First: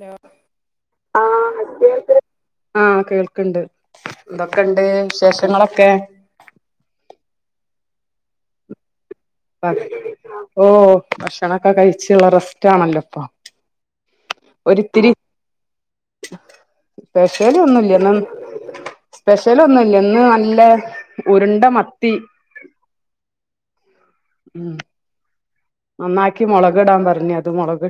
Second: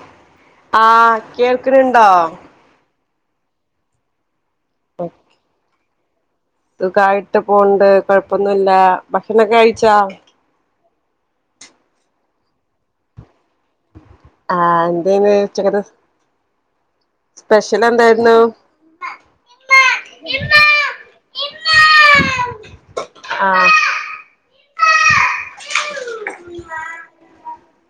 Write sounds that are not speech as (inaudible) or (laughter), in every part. Hello ആഹ് കേൾക്ണ് ണ്ടോ ക്ണ്ട് എന്തൊക്കെണ്ട് വിശേഷങ്ങളൊക്കെ (inaudible) സുഖായിട്ട് പോവ്ണ്ട് കൊഴപ്പൊന്നുല്ല ഭക്ഷണൊക്കെ കഴിച്ചാ ഓ ഭക്ഷണൊക്കെ കഴിച്ചുള്ള റസ് റ്റാണല്ലോ ഇപ്പൊ ആഹ് എന്തേനി ഉച്ചക്കത്തെ സ്പെഷ്യൽ ഒന്നുംല്ലന്ന സ്പെഷ്യൽ ഒന്നുല്ല ഇന്ന് നല്ല ഉരുണ്ട മത്തി ആഹ് ഉം നന്നാക്കി മുളകിടാൻ പറഞ്ഞ് അത് മുളക്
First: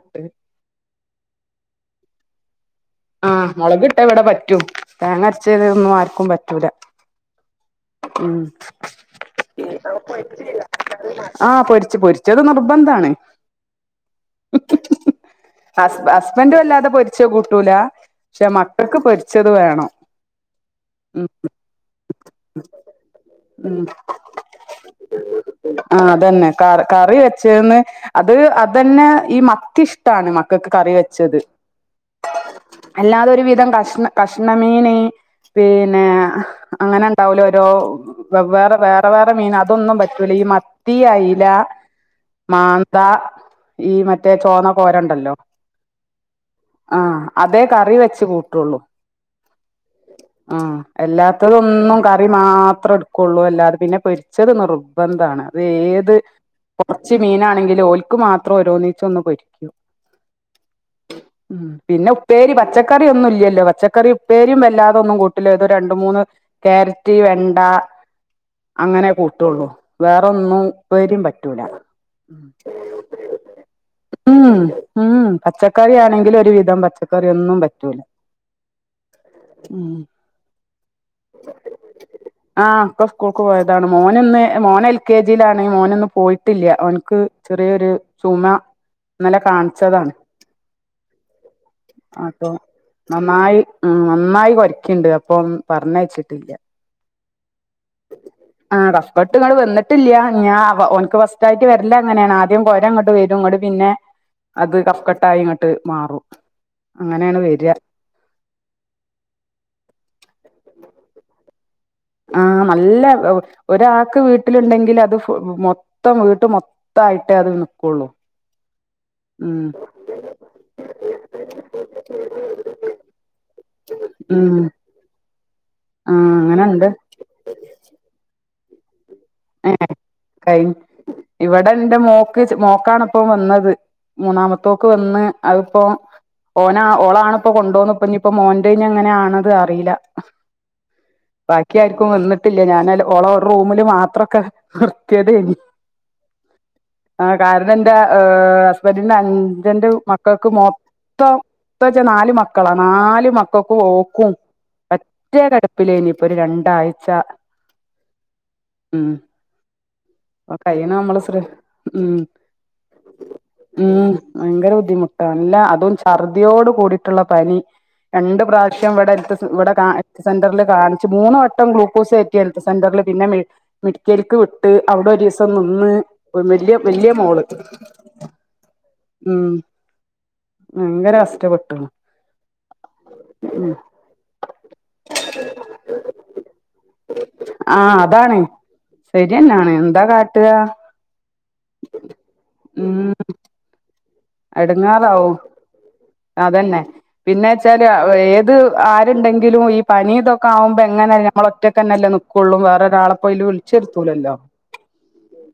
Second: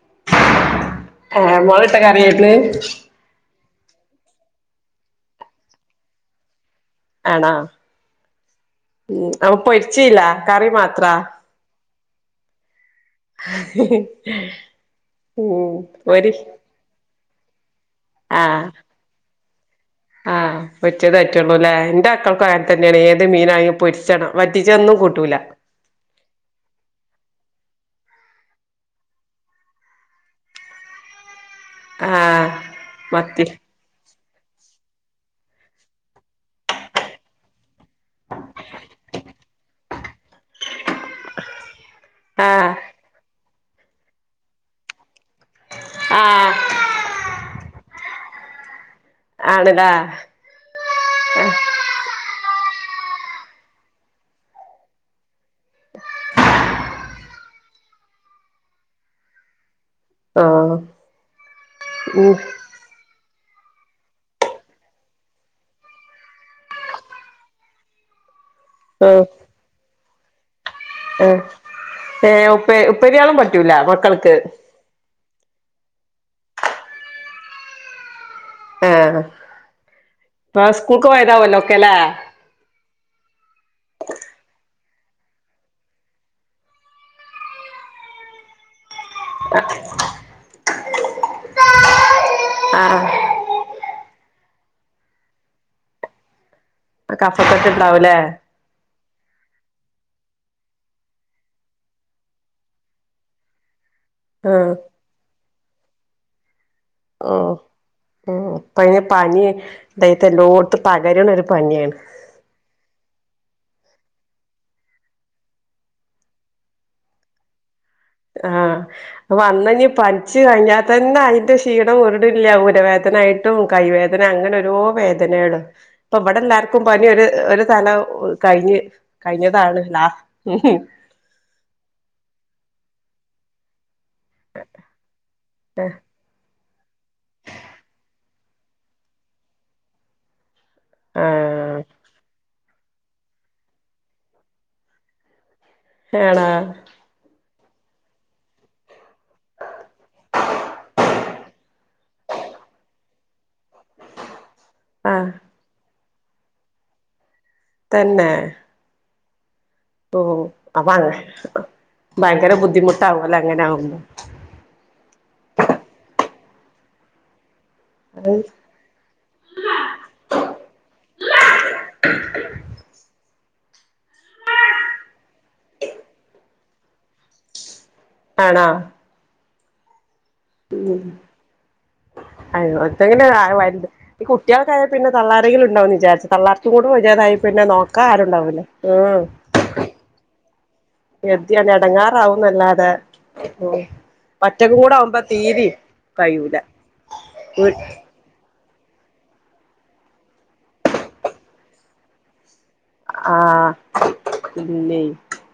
ഏ മുളക് ഇട്ട കറിയേര്ന്ന് മുളക് ഇട്ടാ ഇവിടെ പറ്റും തേങ്ങരച്ച തൊന്നും ആർക്കും പറ്റൂല ആണോ ഉം അപ്പൊ പൊരിച്ചില്ല കറി മാത്രാ ആഹ് പൊരിച് പൊരിച്ചത് നിർ ബന്ധാണ് ഉം ഹസ് പൊരി ഹസ്ബൻഡ് വല്ലാതെ പൊര് ച്ചത് കൂട്ടൂല പക്ഷെ ആഹ് മക്കൾക്ക് പൊരി ച്ചത് വേണം ആഹ് പൊരിചത് ഉം പറ്റുള്ളൂല്ലേ എന്റെ മക്കൾക്കു അങ്ങനെ തന്നെയാണ് ഏത് മീനായാലും ഉം പൊരിച്ചണം വറ്റിച്ചതൊന്നും കൂട്ടൂല ന്ന് അത് അതന്നെ ഈ മത്തി ഇഷ്ടാണ് മക്കൾക്ക് കറി വെച്ചത് ആഹ് അല്ലാതൊരു മത്തി വിധം കഷണം കഷ്ണമീന് പിന്നെ അങ്ങനെ ഉണ്ടാവലോ ഓരോ വ വേറെ വേറെ വേറെ മീൻ അതൊന്നും പറ്റു ല ഈ മത്തി അയ്ല ആഹ് മാന്ത ഈ മറ്റേ ചോന്ന കോരണ്ടല്ലോ ആഹ് ആഹ് അതെ കറി വെ ച്ച് കൂട്ടുള്ളൂ ആണല്ലേ ആഹ് എല്ലാത്തതൊന്നും കറി മാ ഇത്ര ഇട്ക്കൊള്ളു അല്ലാതെ പിന്നെ പൊര്ച്ചെത് നിർബെന്ധാണ് അത് ഏത് ച്ച് മീനാണെങ്കിലും ഓൽക്ക് മാത്രം ഓരോന്നീച്ചെ ഒന്ന് പൊരിക്കും ഓഹ് ഉം പിന്നെ ഉം ഉപ്പേരി പച്ചക്കറി ഒന്നു ഇല്ലോ പച്ചക്കറി ഇപ്പേരും വല്ലാതൊന്നും കൂട്ടില്ല ഇത രണ്ട മൂന്ന് കാരറ്റ് വെണ്ട അങ്ങനെ ഓഹ് കൂട്ടുള്ളൂ വേറെന്നും ഉപ്പേരിം പറ്റൂല ഏ ഉപ്പ ഉപ്പരിയാളും പറ്റൂല മക്കൾക്ക് ഉം ഉം പച്ചക്കറി ആണെങ്കിൽ ഒരു വിധം പച്ചക്കറി ഒന്നും പറ്റൂല ആഹ് ഉം ഇപ്പെ സ്കൂൾക്ക് പോയതാവും അല്ലോ ഒക്കെല്ലേ ക്കെ സ്കൂൾക്ക് പോയതാണ് മോന് ഇന്ന് മോൻ എൽ കെ ജിയിലാണെങ്കിൽ മോന് ഇന്ന് പോയിട്ടില്ല അവനിക്ക് ചെറിയൊരു ചുമ ഇന്നലെ കാണിച്ചതാണ് അപ്പൊ ആഹ് നന്നായി നന്നായി കൊരയ്ക്ക ക്ക്ണ്ട് അപ്പം പറഞ്ഞയച്ചിട്ടില്ല കഫക്കെട്ട് ഉണ്ടാകും ലേ ആ കഫക്കെട്ട് ഇങ്ങട്ട് വന്നിട്ടില്ല ഞാൻ ഓനക്ക് ഫസ്റ്റ് ഫസ്റ്റ് ആയിട്ട് വരൽ അങ്ങനെയാണ് ആദ്യം കോര അങ്ങോട്ട് വരും ഇങ്ങട്ട് പിന്നെ ആഹ് അത് കഫക്കെട്ടായി ഇങ്ങ (inaudible) മാറും ഓ അങ്ങനെയാണ് വര (inaudible) അതെ പനി (unintelligible) ല്ലോടുത്തും പകരണ പനിയാണ്. ആ നല്ല ഒരാൾക്ക് വീട്ടിലുണ്ടെങ്കിൽ അത് മൊത്തം വീട്ട് മൊത്തായിട്ട് അത് നിക്കുള്ളൂ ആ ഉം വന്ന് ഇനി പനിച്ചു കഴിഞ്ഞാൽ തന്നെ അതിന്റെ ക്ഷീണം ഒരിടില്ല പുരവേദനായിട്ടും കൈവേദന ഉം അങ്ങനെ ഓരോ വേദന. (inaudible) അപ്പൊ ആഹ് ഇവിടെ എല്ലാർക്കും അങ്ങനെണ്ട് പനി ഒരു ഒരു തല കഴിഞ്ഞ്. ഏ കഴിഞ്ഞതാണ് ലാ കൈ ഇവിടെ എന്റെ മോക്ക് മോക്കാണ് ഇപ്പ വന്നത്. മൂന്നാമത്തോക്ക് വന്ന് അത് പ്പോ ആഹ് ഓൻ ഓളാണിപ്പോ കൊണ്ടു പോന്നത് ഇപ്പൊ ഇനിയിപ്പോ മോന്റെ എങ്ങനെയാണത് അറിയില്ല. ബാക്കി ആർക്കും വന്നിട്ടി ഇല്ല ഞാൻ ഓളെ റൂമില് മാത്രം (inaudible) നിർത്തിയതേന്ന്. (unintelligible) കാരണം എന്റെ ങ് ഹസ്ബൻഡ് എൻ്റെ അഞ്ജന്റെ മക്കൾക്ക് മൊത്തം ത്തച്ച നാല് മക്കളാ നാല് മക്കൾക്ക് ഓൾക്കും ആഹ് മറ്റേ കടപ്പിലേനി ഒരു രണ്ടാഴ്ച തന്നെ ഉം ഓ അപ്പൊ കഴിയണ അപങ്ങ നമ്മള് ശ്ര ഉം ഭയങ്കര ബുദ്ധിമുട്ട ആവുല്ലേ അങ്ങനെ ആകുമ്പോ അല്ല അതും ഛർദിയോട് കൂടിയിട്ട്ള്ള പനി അത് രണ്ട് പ്രാവശ്യം ഇവിടെ ഇവിടെ ഹെൽത്ത് സെന്ററിൽ കാണിച്ച് മൂന്ന് വട്ടം ഗ്ലൂക്കോസ് കയറ്റിയ ഹെൽത്ത് സെന്റർല് പിന്നെ മെഡിക്കൽക്ക് വിട്ട് അവിടെ ഒരിസം നിന്ന് വലിയ വല്യ മോള് ആണോ ഉം ഉം ഭയങ്കര കഷ്ടപ്പെട്ടു അയോ അതങ്ങനെ ഉം വരുത് ഈ കുട്ടിയളക്കായ പിന്നെ തള്ളാരങ്കിലും ഉണ്ടാവന്ന് വിചാരിച്ചു തള്ളാർക്കും കൂടി വായ്യാതായി പിന്നെ ആ നോക്കാ അതാണ് ആരുണ്ടാവൂല്ല ശരിയെന്നാണ് എന്താ കാ ട്ട എത്തർഞ് എടങ്ങെറാവുന്നല്ലാതെ എടുങ്ങാറാവോ കഴിയൂല അതന്നെ പിന്നെ വെച്ചാല്ഏ ഇത് ആരംഭ പങ്കിലും ഈ പനി ഇതൊക്കെ ആവുമ്പോൾ എങ്ങനെ ഞമ്മള് ഒറ്റക്കെന്നല്ലേ, നിക്കൂളളും. ആഹ് ഇല്ലേ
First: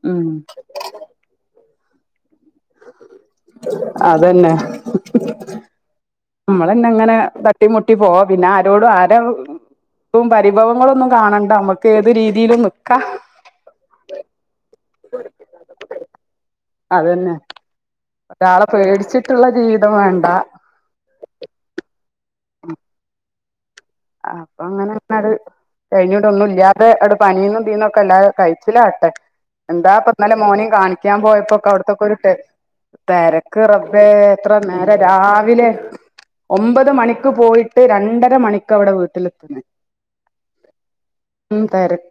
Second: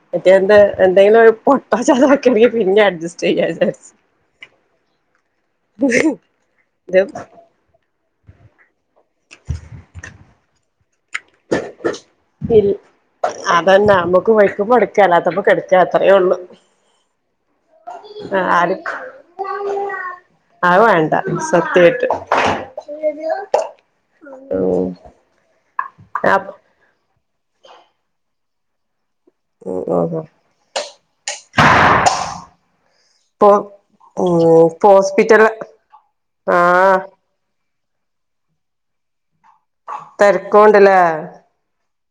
ഉം മറ്റേ എൻ്റെ എൻ്റെ കളില കുഴപ്പം ഒരു (unintelligible) പിന്നെ അഡ്ജസ്റ്റ് ചെയ്യാ അല്ലെ? അതന്നെ (inaudible) നമ്മളന്നെങ്ങനെ തട്ടിമുട്ടി പോവാ പിന്നെ ആരോടും ആര് ഉം പരിഭ ഭവങ്ങൾ ഒന്നും. കാണണ്ട, നമ്മുക്ക് ഏത് രീതിയിലും ഇൽ നിക്കാം. ചല്ലാത്തോണ്ട് കിടക്ക അത്രേ ഉള്ളൂ. അതന്നെ ഒരാളെ ആർക്കും പേടിച്ചിട്ടുള്ള ജീവിതം വേണ്ട. അത് വേണ്ട (unintelligible) അപ്പൊ ഉം അങ്ങനെ അത്. കഴിഞ്ഞിട്ടൊന്നും ഇല്ലാതെ ഇട പനീന്നും തീന്നൊക്കെണ്ടായി കഴിച്ചില്ലാട്ടെ. എന്താപ്പാ ഉം ഇന്നലെ മോനയും കാണിക്കാൻ പോയപ്പോക്കെ അവിടത്തൊക്കെ ഒരു ഇപ്പൊ തിരക്ക് റബ്ബേ ഉം എത്ര ഇപ്പൊ നേരം ഹോസ്പിറ്റല് രാവിലെ ഒമ്പത് ആഹ് മണിക്ക് പോയിട്ട് രണ്ടര മണിക്ക് ഒക്കെ ഇവിടെ വീട്ടില് തെരക്കോണ്ട് ല്ലേ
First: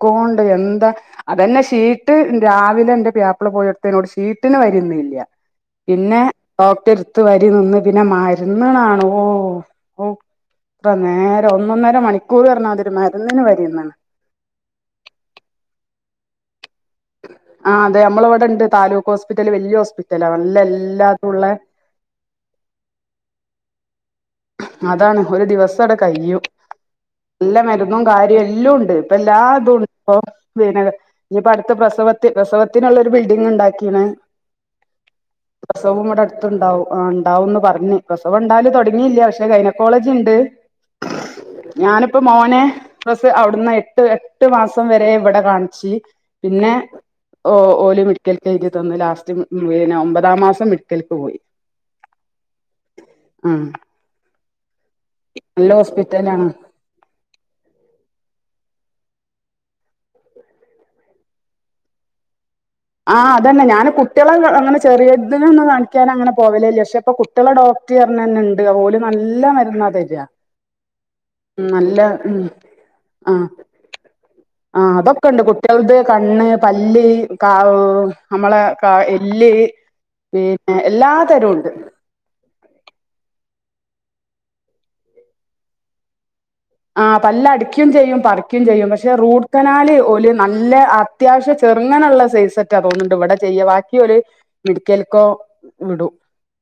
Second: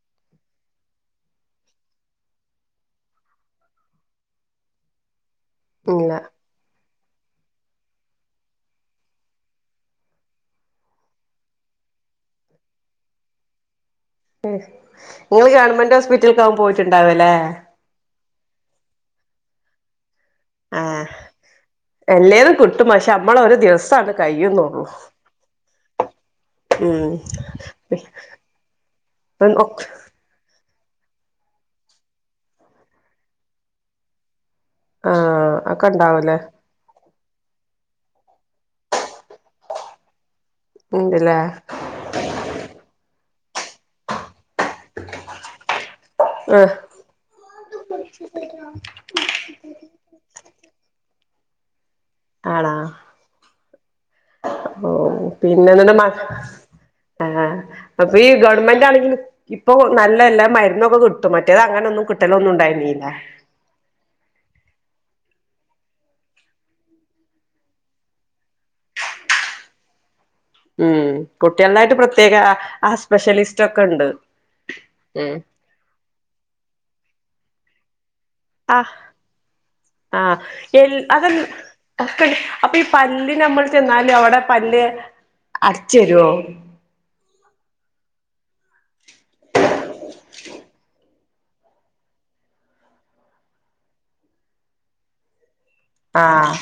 ക്കോണ്ട് എന്താ അതന്നെ ഷീട്ട് രാവിലെ എന്റെ പിയ്യാപ്പിള പോയടത്തേനോട് ഷീട്ടിന് വരിന്നില്ല ഇല്ല പിന്നെ ഡോക്ടർ ത്ത് വരി നിന്ന് പിന്നെ മരുന്നുകളാണോ ഔ എത്ര നേര ഒന്നൊന്നര മണിക്കൂർ പറഞ്ഞാൽ അതൊരു മരുന്നിന് വരിന്നിണ് നിങ്ങങ്ങള് ഗവൺമെന്റ് ഹോസ്പിറ്റലക്കാവും പോയിട്ടു ണ്ടാവല്ലേ ആ അതെ നമ്മളിവിടെ ഉണ്ട് താലൂക്ക് ഹോസ്പിറ്റൽ വല്യ ഹോസ്പിറ്റൽ ആഹ് അല്ലേതും കിട്ടും പക്ഷേ നമ്മളൊര് ദിവസം ആണ് അതാണ് ഒരു ദിവസടെ കയ്യും ഉം നല്ല മരുന്നും കാര്യം എല്ലുണ്ട് ഇപ്പല്ലാതുണ്ട്പ്പോ പിന്നെ ഞിപ്പോ അടുത്ത പ്രസവത്തി പ്രസവത്തിനുള്ളൊരു ബിൽഡിംഗ് ണ്ടാക്കീണ് ആഹ് ഒക്കെ പ്രസവം ഉണ്ടാവൂലേ ഇവടെടുത്തണ്ടാവും ആ ണ്ടാവുന്ന് പറഞ് പ്രസവണ്ടാവല് തൊടി ഞ്ഞില്ല പക്ഷെ ഗൈനക്കോളജിണ്ട് ഉണ്ട്ല്ലേ ഞാനിപ്പോ മോനെ ക്ക് അവിട്ന്നാ എട്ട് വേ എട്ട് മാസം വരെ ഇവടെ കാൺച്ച് പിന്നെ ആഹ് ഓല് മെടിക്കൽക്ക് എയ്തിതന്ന് ലാസ്റ്റ് ഒമ്പതാം മാസം മെഡിക്കലക്ക് പോയി ആണാ ഉം ഓ നല്ല പിന്നെന്ന്ട്ട് മ ഹോസ്പിറ്റലാണ് (unintelligible) ഏ അപ്പീ ഗ ഗവൺമെന്റാണെങ്കിലും ഇപ്പൊ നല്ല എല്ലാ മരുന്നൊക്കെ കിട്ടും മ്മറ്റേത് അങ്ങനൊന്നും കിട്ടലൊന്നുണ്ടായിരുന്ന ആ അതന്നെ ഞാൻ കുട്ടിളെ അങ്ങനെ. ചേ ചെറിയതിനൊന്നും കാണിക്കാൻ അങ്ങനെ പോവലേല്ല പക്ഷെ ഇപ്പൊ കുട്ടിളെ ഡോക്ട റഞ്ഞെന്നെണ്ട് ഓല് നല്ല മരുന്നാ തരാ ഉം കുട്ടികളതായിട്ട് പ്രത്യേക ആ ആ സ്പെഷ്യലിസ്റ്റൊക്കെണ്ട് ആ അതൊക്കെണ്ട് കുട്ട്യാൾത് കണ്ണ് പല്ല് കൗ ആ ആ പിന്നെ എൽ എല്ലാ അതല്ല തരവുണ്ട് അപ്പീ പല്ല് നമ്മൾ- ന്നാലും അവടെ പല്ല് അട്ചേരൂ ആ പല്ല് അടിക്കും ചെയ്യും പറിക്കുകയും ചെയ്യും പക്ഷെ റൂട്ട് കനാല് ഓല് നല്ല അത്യാവശ്യ ചെറുങ്ങനള്ള സൈസെറ്റേ തോന്നുന്നണ്ട് ഇവടെ ചെയ്യാ വാക്കി ഓല് മെടിക്കൽക്കോ വിടും ആഹ്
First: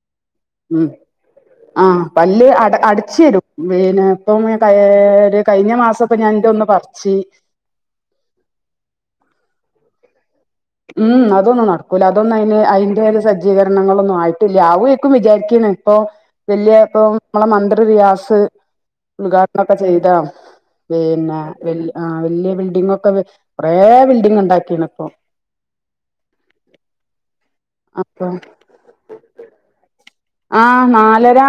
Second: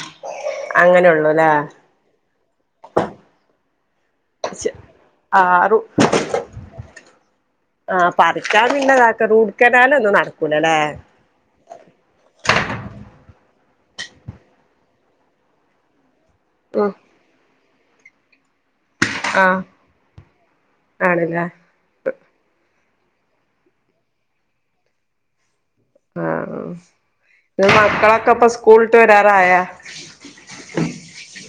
ഉ അങ്ങനെള്ളൂല്ലേ ആ പല്ല് അടച്ചേരും പിന്നെപ്പ ഏ ഒരു ആഹ് റു കഴിഞ്ഞമാസപ്പോ ഞാൻ ഇന്റെ ഒന്ന് പറച്ച് കനാലൊന്ന് നടു ഉം അതൊന്നും നടക്കൂല അതൊന്നും അയിന് അയിന്റെരു സ ജീകരങ്ങളൊന്നും ആയിട്ടില്ല ആവോയ്‌ക്കും വിചാരിക്ക്ണ് പ്പൊ ഉം വല്യാപ്പം നമ്മളെ മന്ത്രി റിയാസ് ആഹ് ഉദ്ഘാടനൊക്കെ ചെയ്താണ് പിന്നെ ആണ്ല്ലേ വല്യ ആ വല്യ ബിൽഡിംക്കെ കുറെ ബിൽഡിങ്ണ്ടാക്കീണ് ഇപ്പൊ ആ ങ്ങളെ അപ്പൊ മക്കളൊക്കെപ്പൊ സ്കൂളിട്ട് വരാറായാ ആ നാലര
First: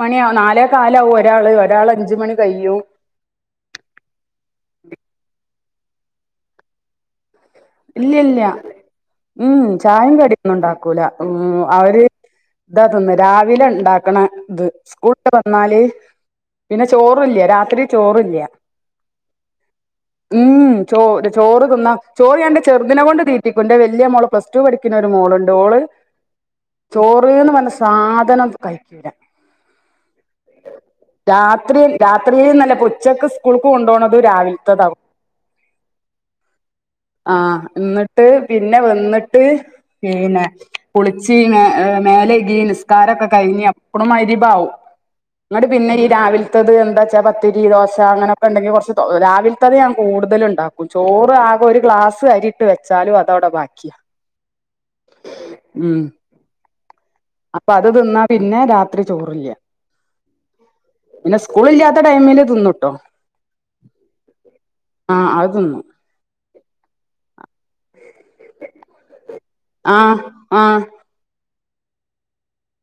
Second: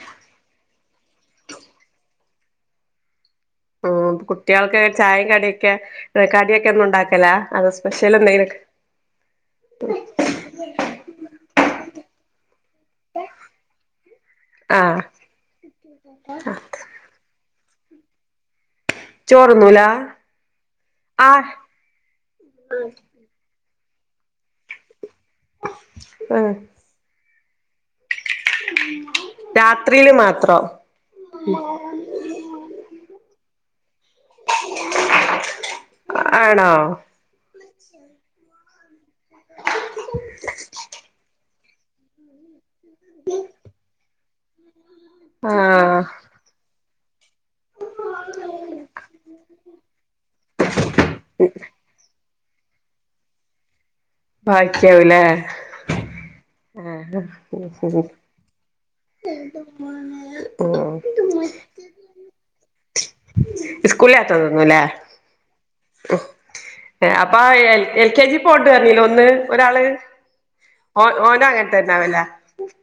മണിയാവ നാലേ കാലാവും ഒരാള് ഒരാൾ അഞ്ച് മണി കയ്യും ക്കെ കടിയൊക്കെ എന്നും ഉണ്ടാക്കലാ അത് ഇല്ല സ്പെഷ്യൽ ഇല്ല എന്തെങ്കിലൊക്കെ ഉം ചായയും കടിയൊന്നും ഉണ്ടാക്കൂല ഉം അവര് ഇതാ തിന്ന് രാവിലെ ഉണ്ടാക്കണ ഇത് ആഹ് സ്കൂള വന്നാല് പിന്നെ ചോറല്ല രാത്രി ചോറ് ഇല്ല ചോറുന്നൂല ഉം ആഹ് ചോറ് തിന്ന ചോറ് ഞാൻ ഇന്റെ ചെറുദ്നെ കൊണ്ട് തീറ്റിക്കും ന്റെ വൽ ല്യ മോള് പ്ലസ്ടു പഠിക്ക്ണ മോള്ണ്ടോള് ഓള് ഉം ചോ ബ് ന്ന് പർഞ്ഞ സാ തനം കഴിക്കുല രാത്രിയില് മാത്രം രാത്രി രാത്രിന്നല്ല പുച്ചക്ക് സ്കൂൾക്ക് കൊണ്ടണത് രാവിലത്തതകും ആണോ ആഹ് എന്നിട്ട് പിന്നെ വന്നി ട്ട് പിന്നെ പുളിച്ചീന ങ് മേലെ കി നിസ്കാരൊക്കെ കഴിഞ്ഞ് അപ്പളും മഅ്രിഭാവും ങ്ങട്ട് പിന്നെ ആഹ് ഈ രാവിലത്തത് എന്താച് ചവ ത്തിരി ദോശ അങ്ങനെക്കെ ഉണ്ടെങ്കിൽ കൊറച്ച് രാവിൽത്തന്നെ ഞാൻ കൂടുതലും ഉണ്ടാക്കും ചോറ് ആകെ ഒരു ഗ്ലാസ് അരിയിട്ട് വെച്ചാലും അത അവിടെ ബാക്കിയ ബാക്കിയാവൂലേ അപ്പൊ അത് തിന്നാ പിന്നെ രാത്രി ചോറില്ല പിന്നെ സ്കൂളില്ലാത്ത ടൈമില് തിന്നുട്ടോ സ്കൂളാത്താ തോന്നുല്ലേ ആഹ് അത് തിന്നും ഏ അപ്പൊ എ എൽ കെ ജി പോട്ട് പറഞ്ഞില്ലോ ഒന്ന് ഒരാള് ആഹ് ആഹ് ഓ ഓനാ കേട്ട തന്നാവില്ല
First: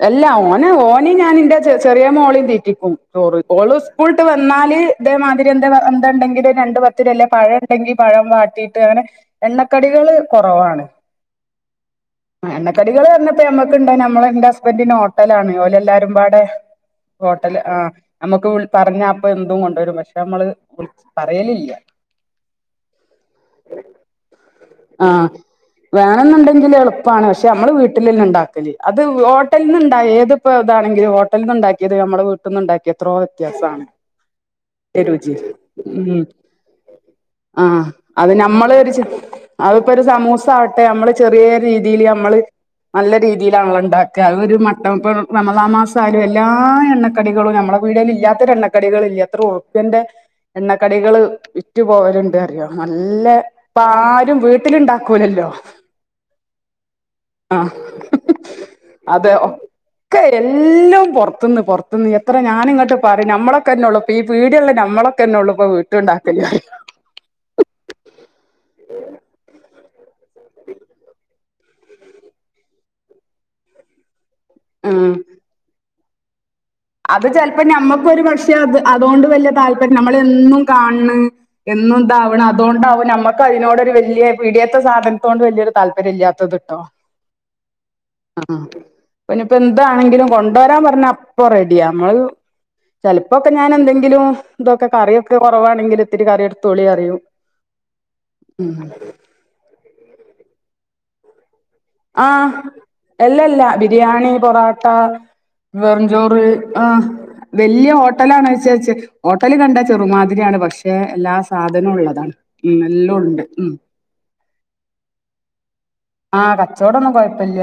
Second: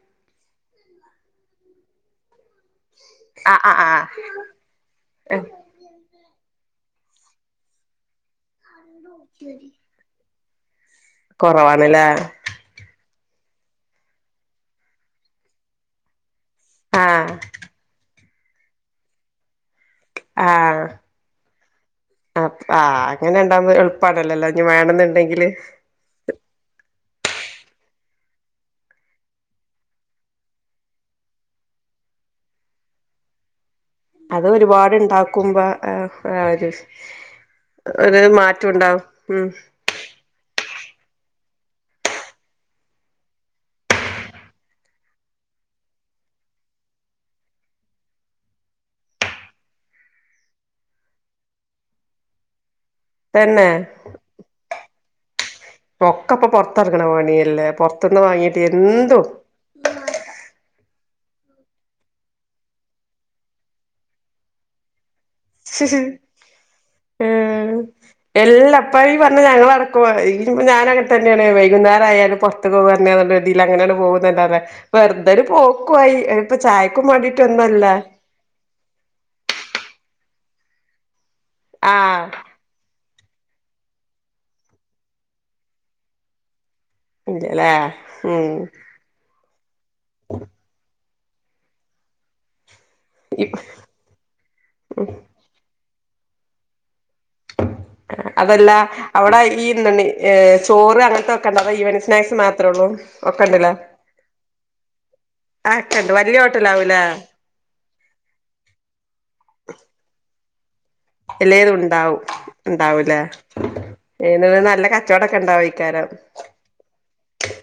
അല്ല ഓന ഓന ഞാൻ എന്റെ ചെറിയ മോളെയും തീ- സ്കൂളു ആഹ് ആഹ് വിട്ട് വന്നാല് ഇതേ ആഹ് മാതിരി എന്താണ്ടെങ്ക- രണ്ടു പത്തിനല്ലേ പഴം ഉണ്ടെങ്കിൽ പഴം വാട്ടിട്ട്- അങ്ങനെ എണ്ണക്കടികള് കുറവാണ് കൊറവാണ് ലേ ഇപ്പ ഞമ്മക്ക്ണ്ടോ നമ്മളെ ഇൻ്റസ് ബൻ്റ്ന് ഹോട്ടലാണ് ഓലെല്ലാരും പാടെ ആഹ് ഹോട്ടൽ ആഹ് നമുക്ക് വിൾ പറഞ്ഞാ അപ്പൊ എന്തും കൊണ്ടുവരും പ ക്ഷെ നമ്മള് ആഹ് വിൾച് പറയലില്ല്യ അപ് ആ അങ്ങനെ ഇണ്ടാവ്മ്പൊ എള്പ്പാണല്ലോ ലേ ഇഞ്ഞ് വേണെന്ന്ണ്ടെങ്കില് പ്പാണ് പക്ഷെ നമ്മള് വീട്ടിലന്നെ ഉണ്ടാക്കല് അത് ഹോ ട്ടൽന്ന്ണ്ടാ ഏത്പ്പോ ഇതാണെങ്കിലും ഹോട്ടൽന്ന്ണ്ടാക്ക്യേത് നമ്മള് വീട്ട്ന്ന് ണ്ടാക്ക്യത്രോ വ്യത്യാസാണ്. അത് ഒരുപാട്ണ്ടാക്കുമ്പോ ഏഹ് ഉം ആ ഒരു ആഹ് ഒരു അത് നമ്മള് മാറ്റുണ്ടാവും. ഉം ഇപ്പ ഞമ്മള് ചെറ്യേര് രീതീല് നമ്മള് നല്ല രീതിയിലാണല്ലോ ഇണ്ടാ ക്കാ ഒരു മട്ടംപ റമളാൻ മാസായാലും എല്ലാ എണ്ണക്കടികളും നമ്മളെ പീട്യേല് ഇല്ല്യാത്തര് എണ്ണക്കടികള് ഇല്ല്യ എത്ര ഉറുപ്പ്യന്റെ എണ്ണക്കടികള് വിറ്റു പോവല്ണ്ട് അറിയോ നല്ല തന്നെ ഇപ്പ ആരും വീട്ടിലുണ്ടാക്കൂലല്ലോ ഒക്കപ്പൊ പൊറത്തറങ്ങ്ണ പണ്യല്ലേ ആഹ് പൊറത്ത്ന്ന് വാങ്ങീട്ട് എന് അതെ ഒക്കെ എല്ലും പൊർത്ത്ന്ന് പൊർത്ത്ന്ന് എത്ര ഞാനിങ്ങട്ട് പറിം നമ്മളൊക്കെന്നെ ഉള്ളൂ ഇപ്പ ഈ പീട്യള്ളെ നമ്മളെ ക്കെന്നെ ഉള്ളൂപ്പോ വീട്ടൂണ്ടാക്കല് അറിയും. എല്ല ഇപ്പ ഈ പറഞ്ഞ ഞങ്ങളട പോവാറായി ഞാൻ അകത്തു തന്നെയാണ് ഇവൻ എന്ത്‌ന്നായാലും പുറത്ത് പോ രതിൽ അങ്ങനെയാണ് പോകുന്നത് ഉം വെറുതെരു പോ കുായി (unintelligible) അത് ചിലപ്പോ നമ്മുക്കൊരു പക്ഷെ അത് അതൊണ്ട് വലിയ താല്പര്യം നമ്മ- എന്നും കാണണ് എന്നും ആഹ് ഇതാവണം അതുകൊണ്ടാവും നമ്മൾ- നമ അതിനോടൊരു വലിയ പിടിയത്തെ സാധനത്തോണ്ട് വലിയൊരു താല്പര്യം ഇല്ലാത്തത് കേട്ടോ അല്ലല ഉം പിന്നെ ഇപ്പൊ എന്ത്‌ ആണെങ്കിലും കൊണ്ടുവരാൻ പറഞ്ഞാ - ഇപ്പൊ റെഡിയ നമ്മൾ ചിലപ്പോക്കെ ഞാൻ എന്തെങ്കിലും ഇതൊക്കെ കറിയോക്കെ കുറവാണെങ്കിൽ- ഒത്തിരി കറി എടുത്തു തൊളി അറിയൂ അതല്ല അവിടെ ഈ എന്ത ഏ ചോറ് അങ്ങനത്തെ- ഒക്കെ ഉണ്ടോ അതോ ഈവനിംഗ് ആ സ്നാക്സ് മാത്രേ ഉള്ളൂ ഒക്കെ എല്ലല്ലാ ഉണ്ടല്ലേ ബിരിയാണി പൊറോട്ട ആ ഒക്കെ വെരും ഉണ്ട് വലിയ ചോറ് ആ ഹോട്ടലാവൂലേ വലിയ ഹോട്ടലാണ വെച്ചച്ച ഹോട്ടല് കണ്ട ചെറുമാതിരിയാണ് പക്ഷെ എല്ലാ ഇല്ല ഇത് സാധനവും ഉണ്ടാവും ഉള്ളതാണ് ഉം ഉണ്ടാവും എല്ലോം ഇല്ലേ ഉണ്ട് ഉം കച്ചവടൊക്കെ ഉണ്ടാവും ഇക്കാരം ആഹ് കച്ചവടംന്നും കൊഴപ്പമില്ല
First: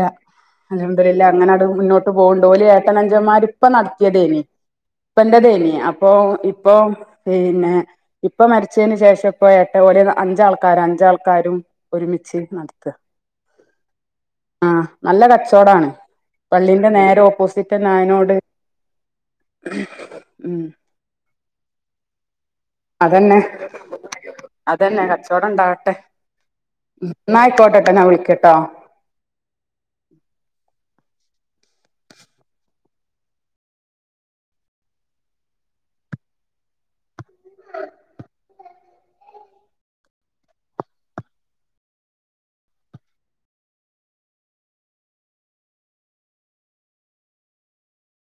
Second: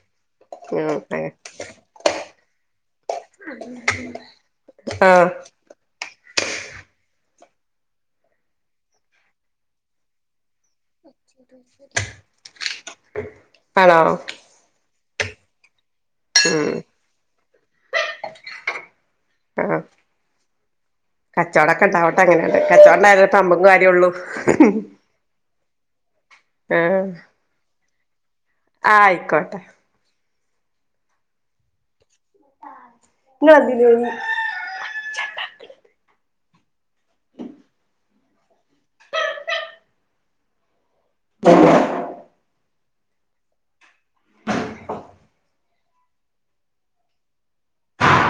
അത് ഉം എന്തര് അല്ലേ അങ്ങനെ അത് മുന്നോട്ട് പോകുണ്ട് ഏട്ടഅനി യൻമ്മാരെ ഇപ്പ നടത്തിയതേയുള്ളൂ ഇപ്പറ ആഹ് (unintelligible) തേന അപ്പൊ ഇ ഇപ്പം പിന്നെ ഉപ്പ മരിച്ചതിനന് ശേഷം ഇപ്പോ എട്ട പോലി അഞ്ച് ആൾക്ക- അവര് അഞ്ചാൾക്കാരും ഒരുമിച്ച് നടത്തു വാ ഹലോ നല്ല കച്ചോടാണ് പള്ളിന്റെ നേരെ ഓപ്പോസിറ്റ് തന്നെ ആയനോട് ആ ഉം കച്ചോടൊക്കെ ഉണ്ടാവട്ടെ അങ്ങനെ അതെ കച്ചവടം ഉണ്ടായിട്ടെ അതന്നെ നമ്മുക്കും കാര്യം ഉള്ളൂ അതന്നെ കച്ചോടം ഉണ്ടാവട്ടെ ആ ഇപ്പൊ ഞാൻ വിളിക്ക ആ ആയിക്കോട്ടെ (unintelligible) (inaudible)